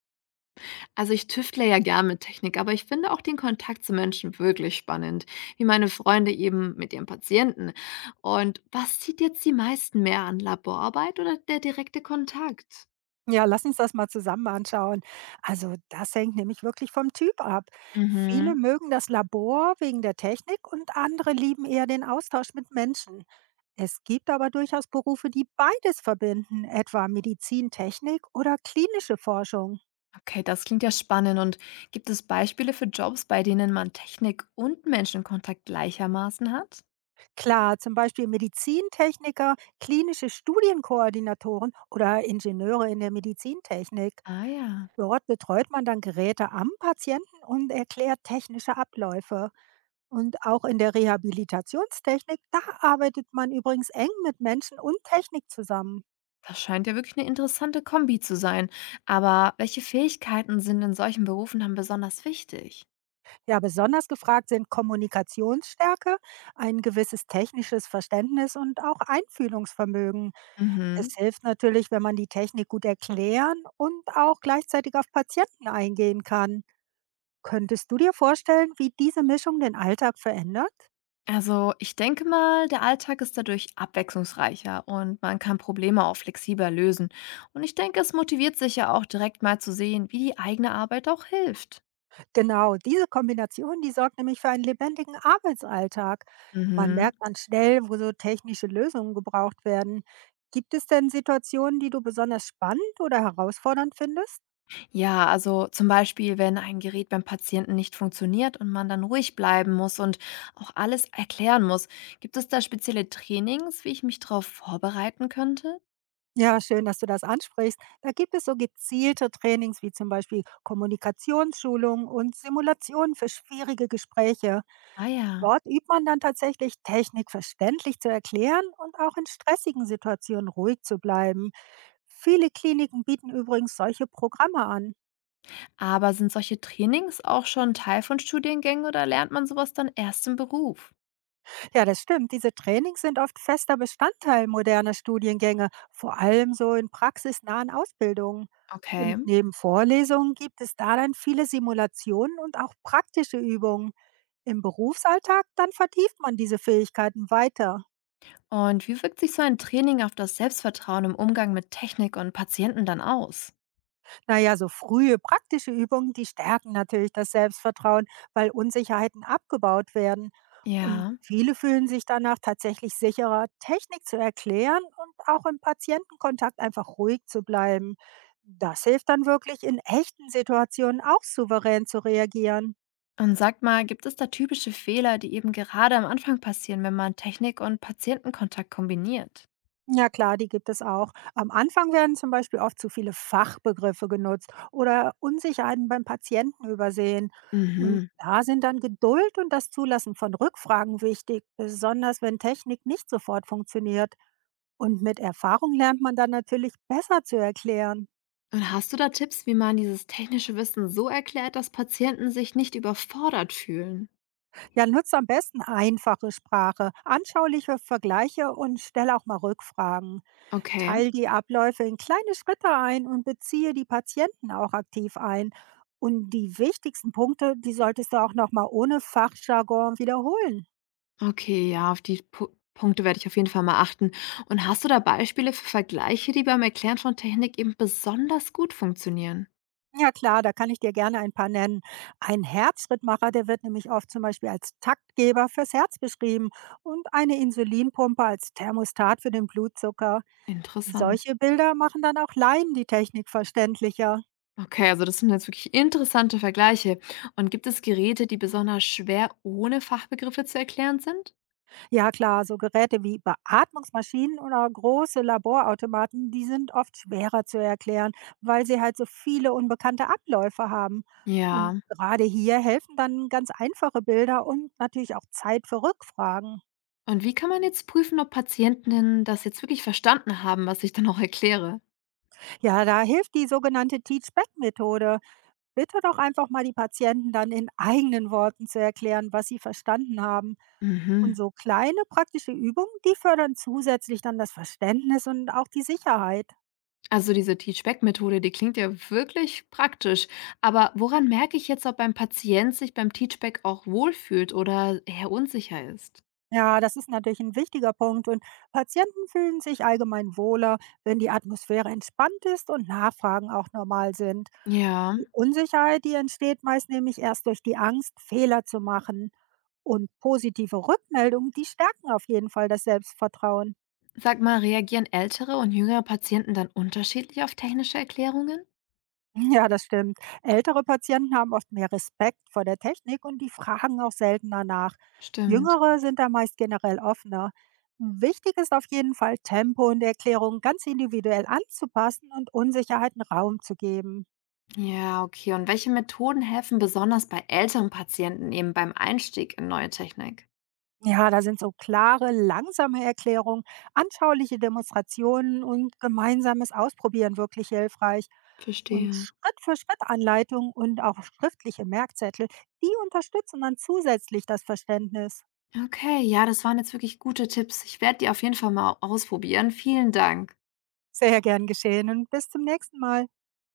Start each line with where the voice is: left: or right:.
left: Also ich tüftle ja gern mit Technik, aber ich finde auch den Kontakt zu Menschen wirklich spannend, wie meine Freunde eben mit ihren Patienten. Und was zieht jetzt die meisten mehr an, Laborarbeit oder der direkte Kontakt?
right: Ja, lass uns das mal zusammen anschauen. Also das hängt nämlich wirklich vom Typ ab. Viele
left: Mhm.
right: mögen das Labor wegen der Technik und andere lieben eher den Austausch mit Menschen. Es gibt aber durchaus Berufe, die beides verbinden, etwa Medizintechnik oder klinische Forschung.
left: Okay, das klingt ja spannend. Und gibt es Beispiele für Jobs, bei denen man Technik und Menschenkontakt gleichermaßen hat?
right: Klar, zum Beispiel Medizintechniker, klinische Studienkoordinatoren oder Ingenieure in der Medizintechnik.
left: Ah ja,
right: Dort betreut man dann Geräte am Patienten und erklärt technische Abläufe. Und auch in der Rehabilitationstechnik, da arbeitet man übrigens eng mit Menschen und Technik zusammen.
left: das scheint ja wirklich eine interessante Kombi zu sein. Aber welche Fähigkeiten sind in solchen Berufen dann besonders wichtig?
right: Ja, besonders gefragt sind Kommunikationsstärke, ein gewisses technisches Verständnis und auch Einfühlungsvermögen.
left: Mhm.
right: Es hilft natürlich, wenn man die Technik gut erklären und auch gleichzeitig auf Patienten eingehen kann. Könntest du dir vorstellen, wie diese Mischung den Alltag verändert?
left: Also, ich denke mal, der Alltag ist dadurch abwechslungsreicher und man kann Probleme auch flexibler lösen. Und ich denke, es motiviert sich ja auch direkt mal zu sehen, wie die eigene Arbeit auch hilft.
right: Genau, diese Kombination, die sorgt nämlich für einen lebendigen Arbeitsalltag. Man
left: Mhm.
right: merkt dann schnell, wo so technische Lösungen gebraucht werden. Gibt es denn Situationen, die du besonders spannend oder herausfordernd findest?
left: Ja, also zum Beispiel, wenn ein Gerät beim Patienten nicht funktioniert und man dann ruhig bleiben muss und auch alles erklären muss, gibt es da spezielle Trainings, wie ich mich darauf vorbereiten könnte?
right: Ja, schön, dass du das ansprichst. Da gibt es so gezielte Trainings wie zum Beispiel Kommunikationsschulungen und Simulationen für schwierige Gespräche.
left: Ah ja.
right: Dort übt man dann tatsächlich, Technik verständlich zu erklären und auch in stressigen Situationen ruhig zu bleiben. Viele Kliniken bieten übrigens solche Programme an.
left: Aber sind solche Trainings auch schon Teil von Studiengängen oder lernt man sowas dann erst im Beruf?
right: Ja, das stimmt. Diese Trainings sind oft fester Bestandteil moderner Studiengänge, vor allem so in praxisnahen Ausbildungen.
left: Okay.
right: Und neben Vorlesungen gibt es da dann viele Simulationen und auch praktische Übungen. Im Berufsalltag dann vertieft man diese Fähigkeiten weiter.
left: Und wie wirkt sich so ein Training auf das Selbstvertrauen im Umgang mit Technik und Patienten dann aus?
right: Naja, so frühe praktische Übungen, die stärken natürlich das Selbstvertrauen, weil Unsicherheiten abgebaut werden. Und
left: Ja.
right: viele fühlen sich danach tatsächlich sicherer, Technik zu erklären und auch im Patientenkontakt einfach ruhig zu bleiben. Das hilft dann wirklich in echten Situationen auch souverän zu reagieren.
left: Und sag mal, gibt es da typische Fehler, die eben gerade am Anfang passieren, wenn man Technik und Patientenkontakt kombiniert?
right: Ja klar, die gibt es auch. Am Anfang werden zum Beispiel oft zu viele Fachbegriffe genutzt oder Unsicherheiten beim Patienten übersehen. Und
left: Mhm.
right: da sind dann Geduld und das Zulassen von Rückfragen wichtig, besonders wenn Technik nicht sofort funktioniert. Und mit Erfahrung lernt man dann natürlich besser zu erklären.
left: Und hast du da Tipps, wie man dieses technische Wissen so erklärt, dass Patienten sich nicht überfordert fühlen?
right: Ja, nutze am besten einfache Sprache, anschauliche Vergleiche und stelle auch mal Rückfragen.
left: Okay.
right: Teil die Abläufe in kleine Schritte ein und beziehe die Patienten auch aktiv ein. Und die wichtigsten Punkte, die solltest du auch nochmal ohne Fachjargon wiederholen.
left: Okay, ja, auf die Pu Punkte werde ich auf jeden Fall mal achten. Und hast du da Beispiele für Vergleiche, die beim Erklären von Technik eben besonders gut funktionieren?
right: Ja klar, da kann ich dir gerne ein paar nennen. Ein Herzschrittmacher, der wird nämlich oft zum Beispiel als Taktgeber fürs Herz beschrieben und eine Insulinpumpe als Thermostat für den Blutzucker.
left: Interessant.
right: Solche Bilder machen dann auch Laien die Technik verständlicher.
left: Okay, also das sind jetzt wirklich interessante Vergleiche. Und gibt es Geräte, die besonders schwer ohne Fachbegriffe zu erklären sind?
right: Ja klar, so Geräte wie Beatmungsmaschinen oder große Laborautomaten, die sind oft schwerer zu erklären, weil sie halt so viele unbekannte Abläufe haben. Und
left: Ja.
right: gerade hier helfen dann ganz einfache Bilder und natürlich auch Zeit für Rückfragen.
left: Und wie kann man jetzt prüfen, ob Patientinnen das jetzt wirklich verstanden haben, was ich dann auch erkläre?
right: Ja, da hilft die sogenannte Teach-Back-Methode. Bitte doch einfach mal die Patienten dann in eigenen Worten zu erklären, was sie verstanden haben. Und
left: Mhm.
right: so kleine praktische Übungen, die fördern zusätzlich dann das Verständnis und auch die Sicherheit.
left: Also diese Teachback-Methode, die klingt ja wirklich praktisch. Aber woran merke ich jetzt, ob ein Patient sich beim Teachback auch wohlfühlt oder eher unsicher ist?
right: Ja, das ist natürlich ein wichtiger Punkt. Und Patienten fühlen sich allgemein wohler, wenn die Atmosphäre entspannt ist und Nachfragen auch normal sind.
left: Ja.
right: Die Unsicherheit, die entsteht meist nämlich erst durch die Angst, Fehler zu machen. Und positive Rückmeldungen, die stärken auf jeden Fall das Selbstvertrauen.
left: Sag mal, reagieren ältere und jüngere Patienten dann unterschiedlich auf technische Erklärungen?
right: Ja, das stimmt. Ältere Patienten haben oft mehr Respekt vor der Technik und die fragen auch seltener nach.
left: Stimmt.
right: Jüngere sind da meist generell offener. Wichtig ist auf jeden Fall, Tempo und Erklärungen ganz individuell anzupassen und Unsicherheiten Raum zu geben.
left: Ja, okay. Und welche Methoden helfen besonders bei älteren Patienten eben beim Einstieg in neue Technik?
right: Ja, da sind so klare, langsame Erklärungen, anschauliche Demonstrationen und gemeinsames Ausprobieren wirklich hilfreich. Und
left: Verstehe.
right: Schritt für Schritt Anleitungen und auch schriftliche Merkzettel, die unterstützen dann zusätzlich das Verständnis.
left: Okay, ja, das waren jetzt wirklich gute Tipps. Ich werde die auf jeden Fall mal ausprobieren. Vielen Dank.
right: Sehr gern geschehen und bis zum nächsten Mal.